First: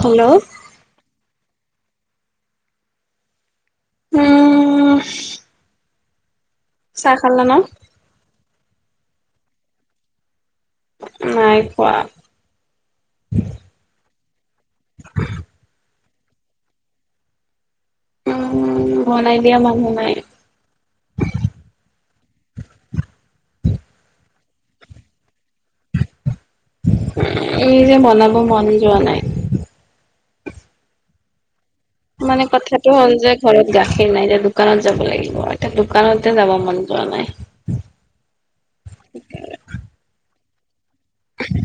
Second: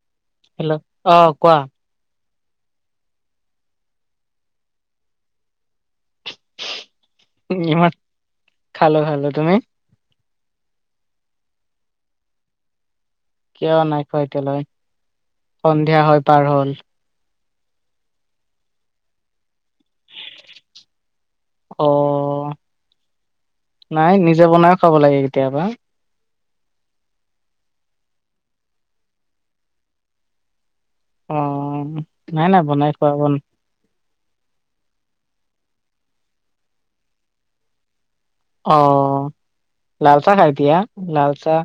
Hello hello অ'কোৱা? [inaudible] চাহ খালা এই ন? [unintelligible] খালো, খালো তুমি? নাই খোৱা। কিয় নাই খোৱা এতিয়ালৈ সন্ধিয়া হৈ পাৰ হ'ল। উম, বনাই দিয়া মানুহ নাই। অ', নাই নিজেই বনায় খাব লাগে কেতিয়াবা। এই যে বনাব মনে যোৱা নাই। অ', মানে নাই নাই বনাই কথাটো খোৱা হ'ল যে বন ঘৰত গাখীৰ নাই এতিয়া দোকানত যাব লাগিব এতিয়া দোকানতে যাব মন জোৱা নাই। অ'লাল চাহ খাই দিয়া লাল চাহ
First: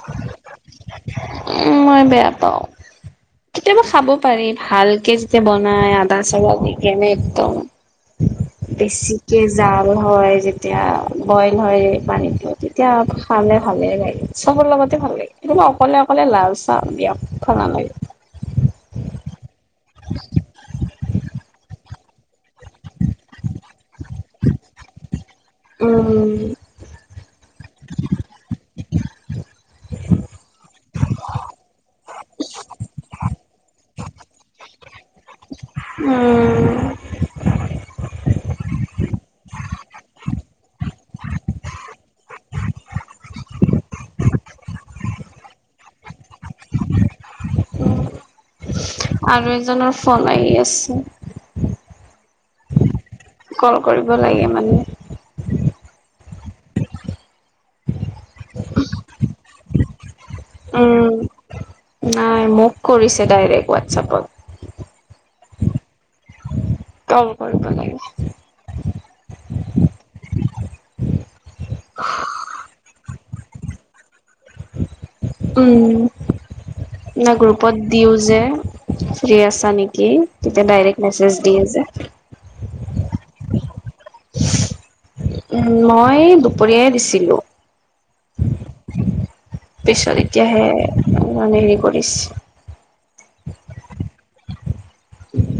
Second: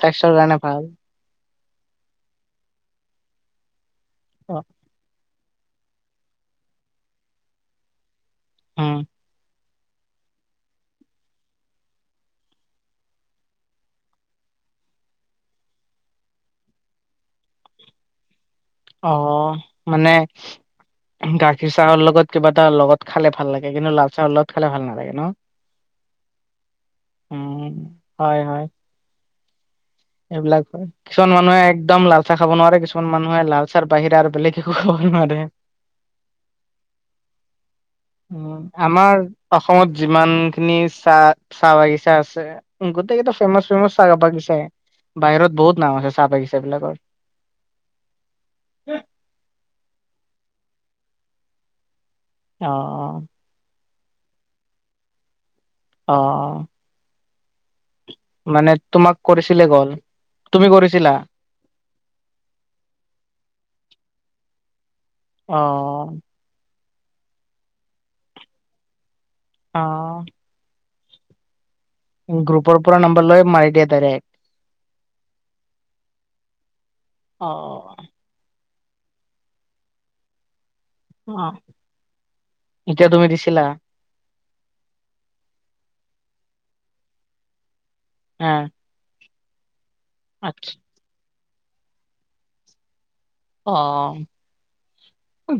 স্বাস্থ্য কাৰণে ভাল। উম, মই বেয়া পাওঁ কেতিয়াবা চাব পাৰি অ ভালকে যে বনাই আদা চালা দি কেনে একদম উম বেছিকে জাল হয় যেতিয়া বইল হয় পানীটো তেতিয়া খালে ভালেই লাগে। চবৰ লগতে ভাল লাগে কিন্তু অকলে অকলে লাল চাহ বিয়াত ভাল নালাগে। অঁ মানে গাখীৰ চাহৰ লগত কিবা এটা লগত খালে ভাল লাগে কিন্তু লাল চাহৰ লগত খালে ভাল নালাগে ন? উম উম, হয় হয়। এইবিলাক কিছুমান মানুহে একদম লালচাহ খাব নোৱাৰে কিছুমান মানুহে লালচাহৰ বাহিৰে আৰু বেলেগ একো খাব নোৱাৰে। উম হম, আমাৰ অসমত যিমান খিনি চাহ চাহ বাগিচা আছে গোটেইকেইটা ফেমাচ, ফেমাচ চাহ বাগিচাই। বাহিৰত বহুত নাম আছে চাহ বাগিচা বিলাকৰ। আৰু এজনৰ ফোন আহি আছে। অ অ। কল কৰিব লাগে মানে। অ মানে তোমাক কৰিছিলে ক'ল তুমি উম কৰিছিলা? নাই মোক কৰিছে ডাইৰেক্ট হোৱাটছএপত। অ। কল কৰিব লাগিব। অ। গ্ৰুপৰ পৰা নাম্বাৰ লৈ মাৰি দিয়ে ডাইৰেক্ট। উম না অ', গ্ৰুপত দিও যে। ফ্ৰী আছা নেকি তেতিয়া ডাইৰেক্ট মেসেজ অ', দিয়ে যে। এতিয়া তুমি দিছিলা? মই দুপৰীয়াই দিছিলোঁ। আ। পিছত এতিয়াহে মানে হেৰি কৰিছে। অ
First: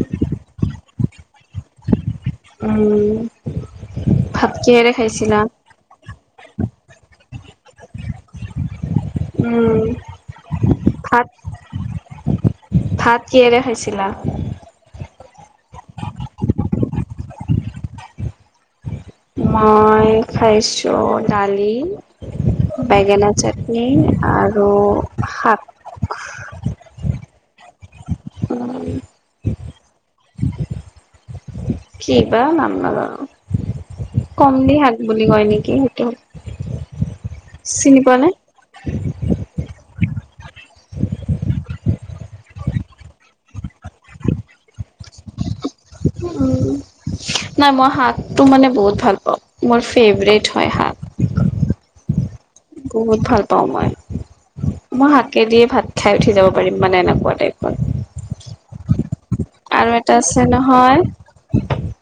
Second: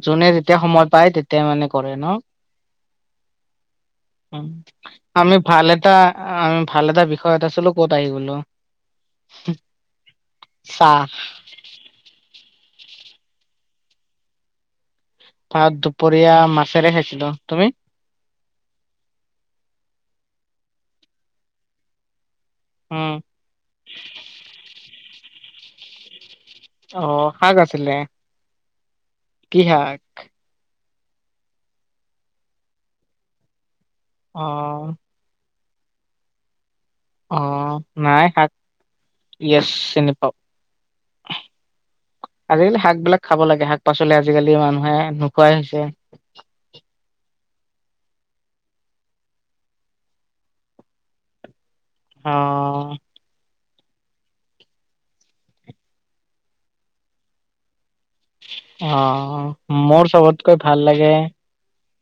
যোনে যেতিয়া সময় পায় তেতিয়াই মানে কৰে ন? উম। ভাত কিহেৰে আমি খাইছিলা? ভাল এটা আমি ভাল এটা বিষয়ত আছিলো ক'ত আহি গলো। উম চাহ। ভাত ভাত কিহেৰে খাইছিলা? ভাত দুপৰীয়া মাছেৰে খাইছিলো, তুমি? মই খাইছোঁ ডালি, উম, বেঙেনা চাট নিম আৰু শাক। অ শাক আছিলে। উম। কি শাক? কি বা নাম নাজানো কমলি অ' শাক নে বুলি কয় নেকি সেইটো হ অ নাই শাক য়েছ চিনি পাও। আজিকালি শাক বিলাক খাব লাগে শাক পাচলি আজিকালি মানুহে নোখোৱাই হৈছে। উম। নাই মই শাকটো মানে বহুত ভাল পাওঁ মোৰ ফেভৰেট হয় শাক। অ। বহুত ভাল পাওঁ মই মই শাকে দিয়ে ভাত খাই উঠি যাব পাৰিম মানে এনেকুৱা টাইপৰ। অ মোৰ আছে চবতকৈ ভাল নহয় লাগে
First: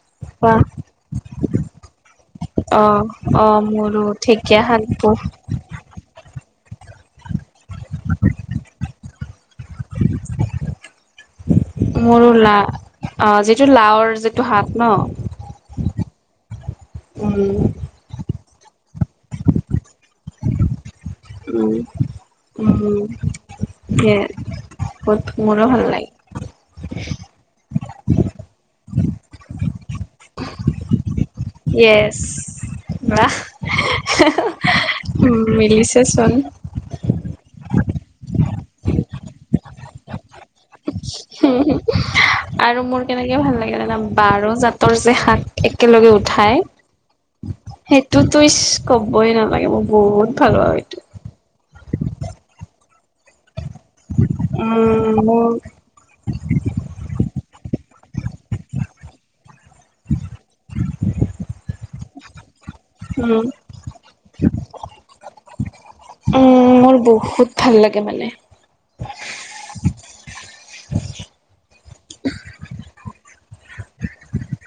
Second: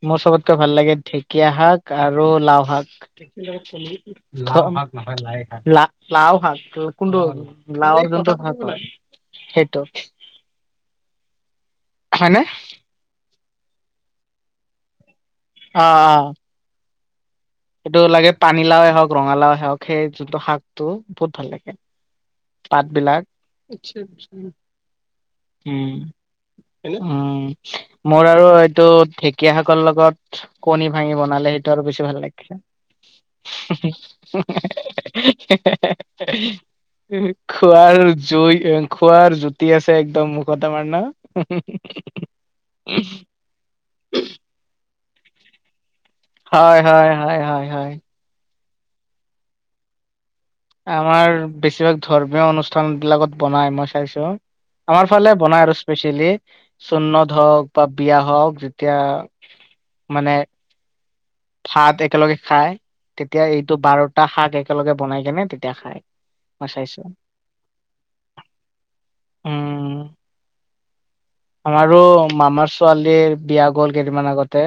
মোৰ চবতকৈ ভাল লাগে ঢেকীয়া শাক আৰু লাও অ শাক অ মোৰো ঢেকীয়া শাক বহ [unintelligible] লাও শাক কোনটো লাও যোনটো লাও শাক হৈ সেইটো। মোৰো হয়নে? লা আ যিটো লাওৰ যিটো শাক ন অ অ। উম। এইটো লাগে পানীলাওে হওঁক ৰঙালাওে হওঁক সেই যোনটো শাকটো বহুত ভাল লাগে। উম পাত বিলাক উম বহুত মোৰো ভাল উম। লাগে উম, মোৰ আৰু এইটো ঢেঁকীয়া শাকৰ লগত কণী ভাঙি বন [unintelligible] সেইটো আৰু বেছি য়েছ ভাল লাগে। [inaudible] বাহ মিলিছে চোন খোৱাৰ জুই খোৱাৰ জুতি আছে একদম মুখত আমাৰ ন [unintelligible] আৰু মোৰ কেনেকে ভাল লাগে জনা বাৰ জাতৰ যে শাক একেলগে উঠ হয় হয় হয় হয় [unintelligible] হয় সেইটোতো ইচ ক'বই নালাগে মোৰ বহুত ভাল পাওঁ সেইটো আমাৰ বেছিভাগ ধৰ্মীয় অনুষ্ঠান বিলাকত বনাই মই খাইছো আমাৰ উম ফালে মোৰ বনাই আৰু স্পেচিয়েলি চন্নদ হওক বা বিয়া হওক যেতিয়া মানে [inaudible] ভাত একেলগে খায় উম তেতিয়া এইটো বাৰটা শাক একেলগে বনাই কেনে তেতিয়া খায়। উম, মোৰ বহুত ভাল লাগে মানে। উম। [inaudible] আমাৰো মামাৰ ছোৱালীৰ বিয়া গ'ল কেইদিনমান আগতে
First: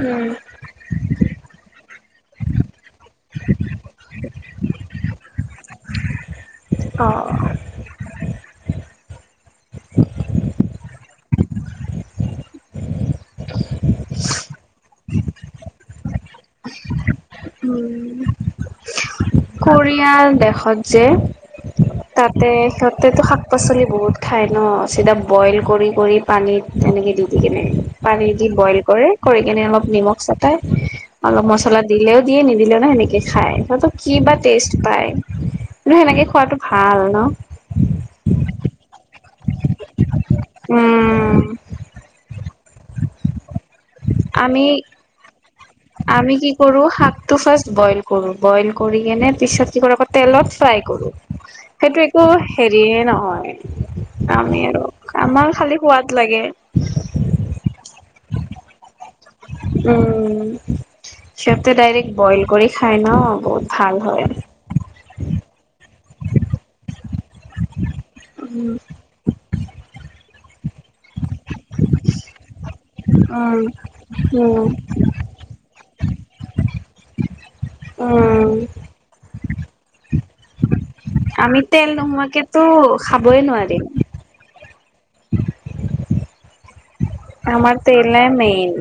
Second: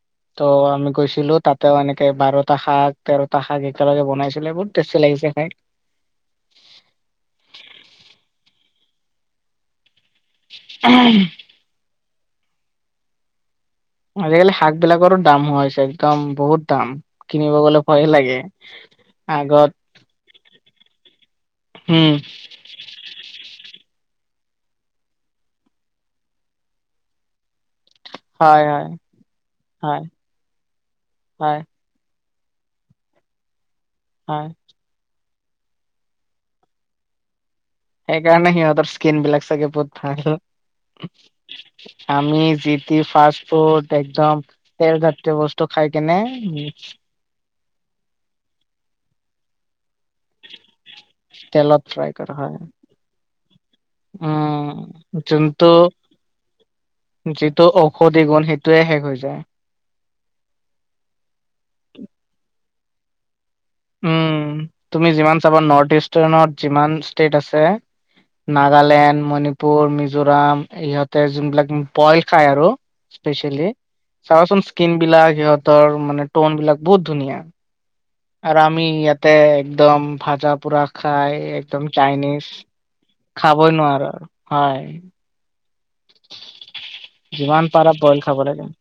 উম ত' [unintelligible] আমি গৈছিলো তাত [unintelligible] এনেকে বাৰটা শাক তেৰটা শাক একেলগে বনাইছিলে বহুত টেষ্টি লাগিছে খাই। অ। [inaudible] [inaudible] [inaudible] আজিকালি শাক বিলাকৰো দাম হৈছে একদম বহুত দাম কিনিব গ'লে ভয়ে লাগে কোৰিয়াৰ দেশত যে আগত উম। তাতে সিঁহতেটো শাক পাচলি বহুত খায় ন চিধা বইল কৰি কৰি পানীত তেনেকে দি দি কেনে। পানী দি হয়, বইল হয়, কৰে কৰি কেনে অলপ হয়, নিমখ চেটাই অলপ হয়, মচলা দিলেও দিয়ে নিদিলে নাই সেনেকে খায় [unintelligible] কিবা হয়। টেষ্ট পায়। [unintelligible] সেনেকে খোৱাটো ভাল ন? সেইকাৰণে সিহঁতৰ স্কিন বিলাক চাগে বহুত ভাল উম আমি যিটি ফাৰ্ষ ফুট একদম আমি তেল জাতীয় বস্তু খাই কেনে ত ফাৰ্ষ্ট বইল কৰো বইল কৰি কেনে পিছত [unintelligible] তেলত ফ্ৰাই কৰো। তেলত সেইটো ফ্ৰাই একো কৰা হয়। হেৰিয়ে নহয়। আমি উম, আৰু আমাৰ যোনটো খালি সোৱাদ লাগে। যিটো ঔষধি গুণ সেইটোয়ে শেষ হৈ যায়। উম সিহঁতে ডাইৰেক্ট বইল কৰি খায় ন বহুত ভাল হয় উম, তুমি যিমান চাবা নৰ্থ ইষ্টাৰ্ণত যিমান ষ্টেট আছে নাগালেণ্ড মণিপু পুৰ মিজোৰাম ইহঁতে যোনবিলাক বইল খাই আৰু উম স্পেচিয়েলি চাবাচোন উম স্কিন বিলাক সিহঁতৰ তৰ মানে টন বিলাক বহুত ধুনীয়া উম আৰু আমি ইয়াতে একদম ভাজা পোৰা খাই আমি একদম তেল চাইনিজ নোহোৱাকেতো খাবই খাব নোৱাৰিম নোৱাৰ আৰু হয় যিমান আমাৰ পাৰা বইল তেলে খাব লাগে মেইন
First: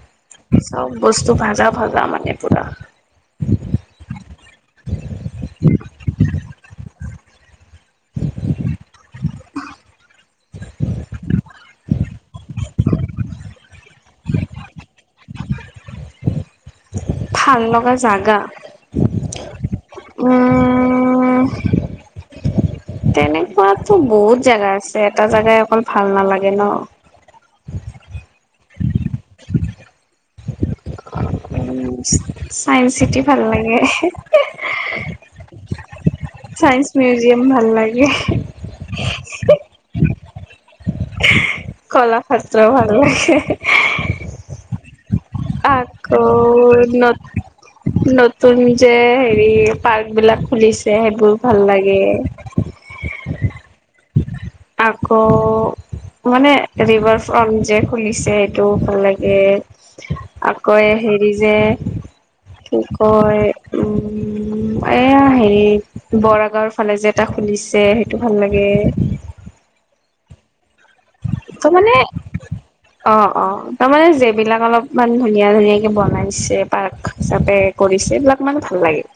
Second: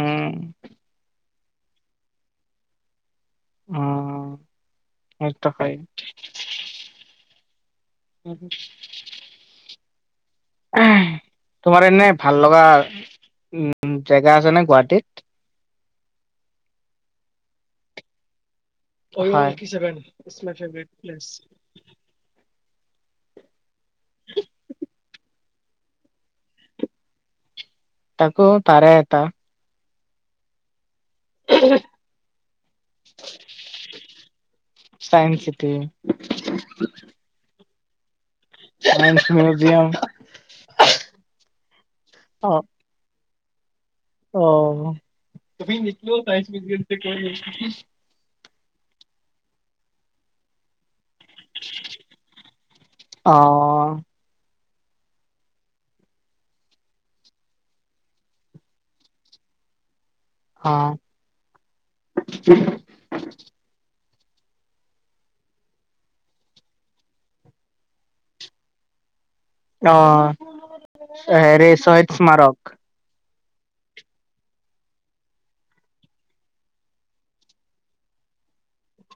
উম চব বস্তু ভাজা ভাজা মানে পুৰা উম সেই তৰকাৰিত উম ঊম তোমৰ এনে ভাল লগা উম জেগা আছে নে গুৱাহাটীত ভাল লগা জাগা [unintelligible] হয় উম [unintelligible] তেনেকুৱাতো বহুত জাগা আছে এটা জেগাই অকল ভাল নালাগে ন তাকো তাৰে এটা উম চাইন্স চিটি ভাল লাগে [unintelligible] চাইন্স চিটি চাইন্স মিউজিয়াম ভাল লাগে [unintelligible] চাইন্স মিউজিয়াম কলা ক্ষেত্ৰও ভাল লাগে এহে হে অহ তুমি ন সেইটো [unintelligible] নতুন যে হেৰি পাৰ্ক বিলাক খুলিছে সেইবোৰ ভাল লাগে অহ আকৌ মানে ৰিভাৰ ফ্ৰন্ট যে খুলিছে সেইটো ভাল লাগে আকৌ অ', এই হেৰি যে কি কয় উম উম এয়া হেৰি বৰাগাঁওৰ ফালে যে এটা খুলিছে সেইটো ভাল লাগে অহ হেৰি চহিদ স্মাৰক অহ অহ তাৰমানে যিবিলাক অলপমান ধুনীয়া ধুনীয়াকে বনাইছে পাৰ্ক হিচাপে কৰিছে এইবিলাক মানে ভাল লাগে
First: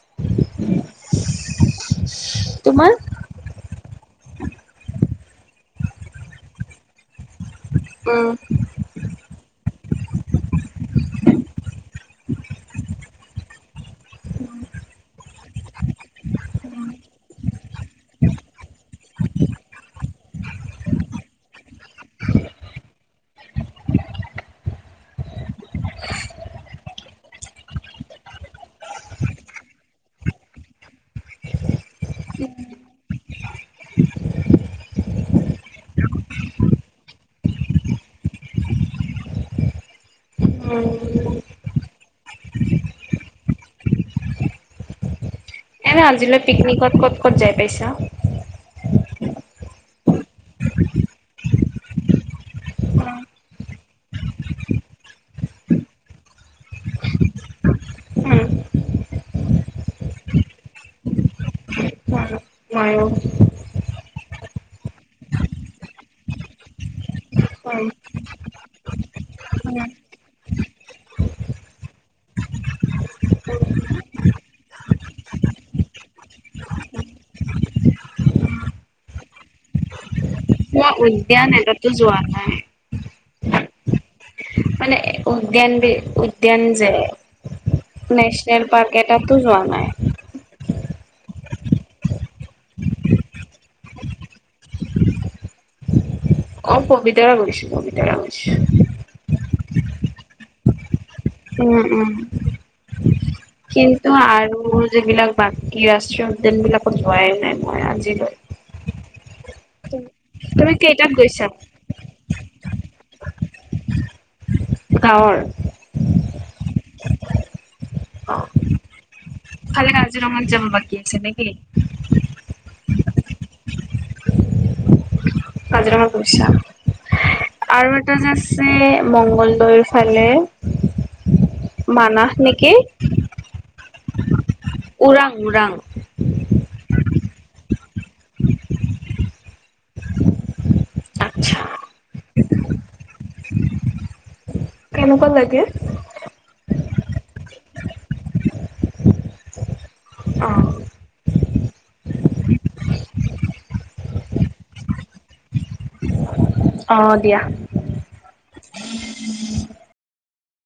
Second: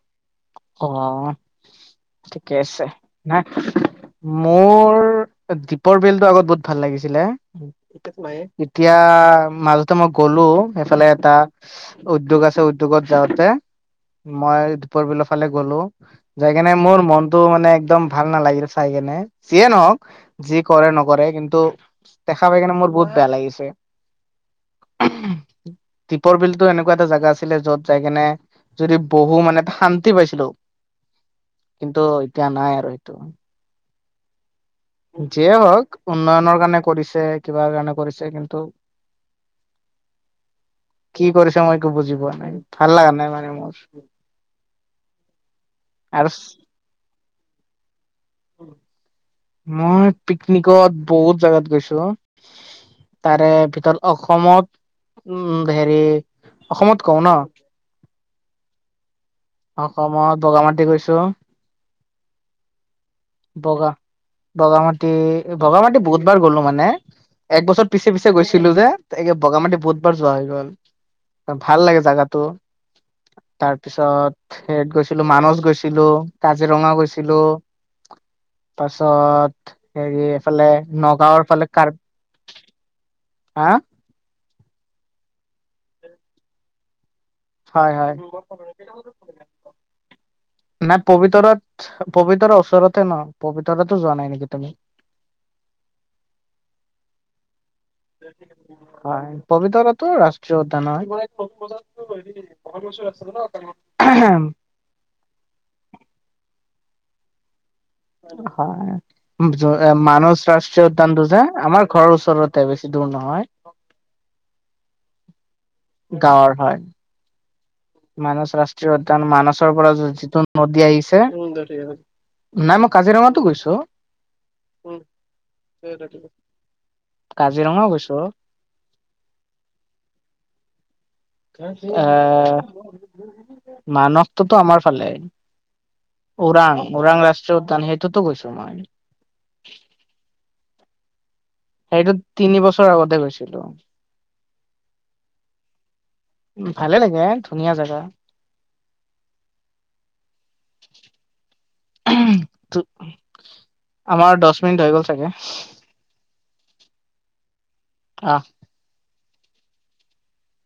অহ ঠিকে আছে তোমাৰ নাই মোৰ দ্বীপৰ বিলটো আগত বহুত ভাল লাগিছিলে সেই তাত উম নাই এতিয়া মালতো মই কলো এইফালে এটা উদ্যোগ আছে উদ্যোগত যাওঁতে মই দ্বীপৰ বিলৰ ফালে গ'লো যাই কেনে মোৰ মনটো মানে একদম ভাল নালাগিল চাই কেনে যিয়ে নহওক যি কৰে নকৰে কিন্তু দেখা পাই কেনে মোৰ বহুত বেয়া লাগিছে ঊম দ্বীপৰ বিলতো এনেকুৱা এটা জাগা আছিলে য'ত যাই কিনে যদি বহো মানে শান্তি পাইছিলো কিন্তু এতিয়া নাই আৰু সেইটো যিয়ে হওক উন্নয়নৰ কাৰণে কৰিছে কিবা কাৰণে কৰিছে কিন্তু কি উম কৰিছে মই একো বুজি পোৱা নাই ভাল লাগা নাই মানে মোৰ এনে আৰু আজিলৈ পিকনিকত ক'ত ক'ত যাই পাইছা মই পিকনিকত বহুত জাগাত গৈছো তাৰে ভিতৰত অসমত উম হেৰি অসমত কওঁ না। উম। অসমত বগা মাটি গৈছোঁ। [inaudible] বগা বগামাটি বগামাটি বহুতবাৰ গ'লো মানে। এক উম বছৰ পিছে পিছে গৈছিলো যে এইকে বগা মাটি বহুতবাৰ যোৱা হৈ গ'ল। ভাল লাগে জাগাটো। তাৰ পিছত সেয়াত গৈছিলো মানস গৈছিলোঁ কাজিৰঙা গৈছিলোঁ। পাছত হেৰি এইফালে মই নগাঁওৰ উদ্যান ফালে এটাতো যোৱা নাই কাৰবি মানে উদ্যান বি উদ্যান যে হয় হয় নেচনেল পাৰ্ক এটাতো যোৱা নাই। নাই পবিতৰাত পবিতৰাৰ ওচৰতে ন পবিতৰাতো যোৱা নাই নেকি তুমি? অহ পবিতৰা গৈছোঁ পবিতৰা গৈছোঁ। হয় পবিতৰাটো ৰাষ্ট্ৰীয় উদ্যান হয়। উম উম কিন্তু আৰু যিবিলাক বাকী ৰাষ্ট্ৰীয় উদ্যান বিলাকত যোৱাই নাই মই আজি হয় মানস তুমি ৰাষ্ট্ৰীয় কেইটাত উদ্যানটো যে গৈছা আমাৰ ঘৰৰ ওচৰতে বেছি দূৰ নহয়। গাঁৱৰ? গাৱৰ‌ হয়। মানস ৰাষ্ট্ৰীয় উদ্যান মানসৰ পৰা খালি যিটো কাজিৰঙাত যাব নদী বাকী আছে আহিছে নেকি নাই মই কাজিৰঙাতো গৈছোঁ। কাজিৰঙা গৈছা আৰু কাজিৰঙাও এটা গৈছোঁ। যে আছে মংগলদৈৰ ফালে। মানাহ নেকি এহ মানস টোত আমাৰ ফালে ওৰাং ওৰাং ৰাষ্ট্ৰীয় উদ্যান সেইতোটো গৈছো মই। আচ্ছা। সেইটো তিনি বছৰ আগতে গৈছিলোঁ। কেনেকুৱা লাগে ভালে লাগে ধুনীয়া জেগা। অ। আমাৰ দশ মিনিট হৈ গ'ল চাগে? অঁ দিয়া। অ।